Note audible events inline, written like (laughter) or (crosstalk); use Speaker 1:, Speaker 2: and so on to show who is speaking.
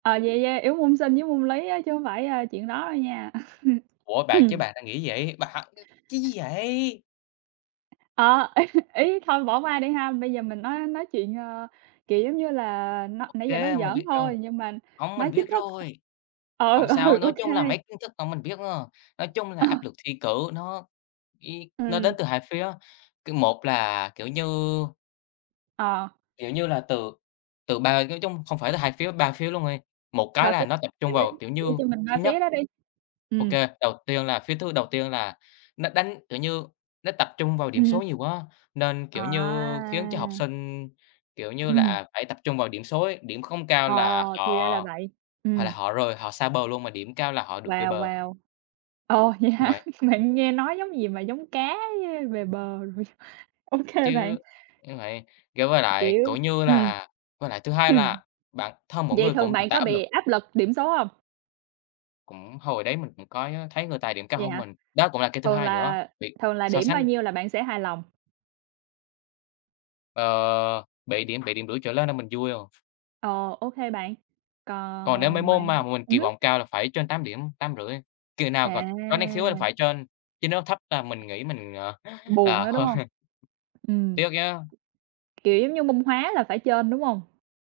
Speaker 1: Ờ, vậy, yeah, yếu môn Sinh với môn Lý á chứ không phải, ơ, chuyện đó đâu nha.
Speaker 2: Ủa bạn, chứ
Speaker 1: (laughs) (clears throat)
Speaker 2: bạn đang nghĩ vậy, bạn cái gì vậy?
Speaker 1: Ờ, ý ý thôi, bỏ qua đi ha, bây giờ mình nói nói nói chuyện, ơ, kiểu, giống như là, nó
Speaker 2: OK,
Speaker 1: nãy giờ nói
Speaker 2: mình
Speaker 1: giỡn
Speaker 2: biết rồi.
Speaker 1: thôi nhưng mà
Speaker 2: Không, mình
Speaker 1: nói chính
Speaker 2: biết
Speaker 1: thức
Speaker 2: rồi.
Speaker 1: ừ,
Speaker 2: Hổng
Speaker 1: ừ,
Speaker 2: sao, nói chung là mấy
Speaker 1: OK.
Speaker 2: kiến thức vẫn mình biết à. Nói chung là
Speaker 1: Ờ.
Speaker 2: áp lực thi cử nó ý nó đến
Speaker 1: Ừm.
Speaker 2: từ 2 phía, cứ một là, kiểu như
Speaker 1: Ờ.
Speaker 2: kiểu như là, từ từ ba nói chung không phải là 2 phía, 3 phía luôn đi, một cái
Speaker 1: Và
Speaker 2: là
Speaker 1: phía
Speaker 2: nó tập
Speaker 1: thì
Speaker 2: trung
Speaker 1: ý
Speaker 2: vào, kiểu
Speaker 1: thì nói
Speaker 2: như,
Speaker 1: chung mình
Speaker 2: thứ
Speaker 1: qua
Speaker 2: nhất
Speaker 1: phía đó đi.
Speaker 2: OK,
Speaker 1: Ừm.
Speaker 2: đầu tiên là phía thứ đầu tiên là nó đánh, kiểu như, nó tập trung vào điểm
Speaker 1: Ừm hưm.
Speaker 2: số nhiều quá nên, kiểu như, khiến cho học
Speaker 1: À!
Speaker 2: sinh, kiểu như là,
Speaker 1: Ừm.
Speaker 2: à, phải tập trung vào điểm số ấy, điểm không cao
Speaker 1: Ờ,
Speaker 2: là
Speaker 1: thì ra
Speaker 2: họ,
Speaker 1: là vậy!
Speaker 2: hoặc là
Speaker 1: Ừm.
Speaker 2: họ rời, họ xa bờ luôn, mà điểm cao là họ được về
Speaker 1: Wow,
Speaker 2: bờ.
Speaker 1: Wow! Ồ, vậy
Speaker 2: Đúng
Speaker 1: hả?
Speaker 2: vậy.
Speaker 1: (laughs) Bạn nghe nói giống gì mà giống cá với về bờ rồi. OK bạn.
Speaker 2: Chứ (unintelligible) vậy, kiểu, với lại,
Speaker 1: Kiểu
Speaker 2: kiểu như
Speaker 1: ừm.
Speaker 2: là, với lại thứ hai
Speaker 1: Ừm.
Speaker 2: là bản thân mỗi
Speaker 1: Vậy
Speaker 2: người
Speaker 1: thường
Speaker 2: cũng tự
Speaker 1: bạn
Speaker 2: tạo
Speaker 1: có
Speaker 2: áp
Speaker 1: bị
Speaker 2: lực.
Speaker 1: áp lực điểm số hông?
Speaker 2: Cũng hồi đấy mình cũng có, ơ, thấy người ta điểm cao
Speaker 1: Vậy
Speaker 2: hơn
Speaker 1: hả?
Speaker 2: mình, đó cũng là cái thứ
Speaker 1: Thường
Speaker 2: hai nữa,
Speaker 1: là
Speaker 2: bị
Speaker 1: thường là
Speaker 2: so
Speaker 1: điểm bao
Speaker 2: sánh.
Speaker 1: nhiêu là bạn sẽ hài lòng?
Speaker 2: Ờ, 7 điểm, 7 điểm rưỡi trở lên là mình vui rồi.
Speaker 1: Ồ, OK bạn!
Speaker 2: Còn nếu mấy
Speaker 1: Còn ngoài
Speaker 2: môn mào mà mình
Speaker 1: ừm
Speaker 2: kỳ
Speaker 1: hứm.
Speaker 2: vọng cao là phải trên 8 điểm, 8.5, kỳ nào mà có năng khiếu á là
Speaker 1: À!
Speaker 2: phải trên chứ nếu thấp là mình nghĩ mình, ờ,
Speaker 1: Buồn
Speaker 2: ờ,
Speaker 1: á, đúng hông?
Speaker 2: hơi
Speaker 1: Ừm.
Speaker 2: Tiếc chứ.
Speaker 1: Kiểu, giống như môn Hóa là phải trên, đúng hông?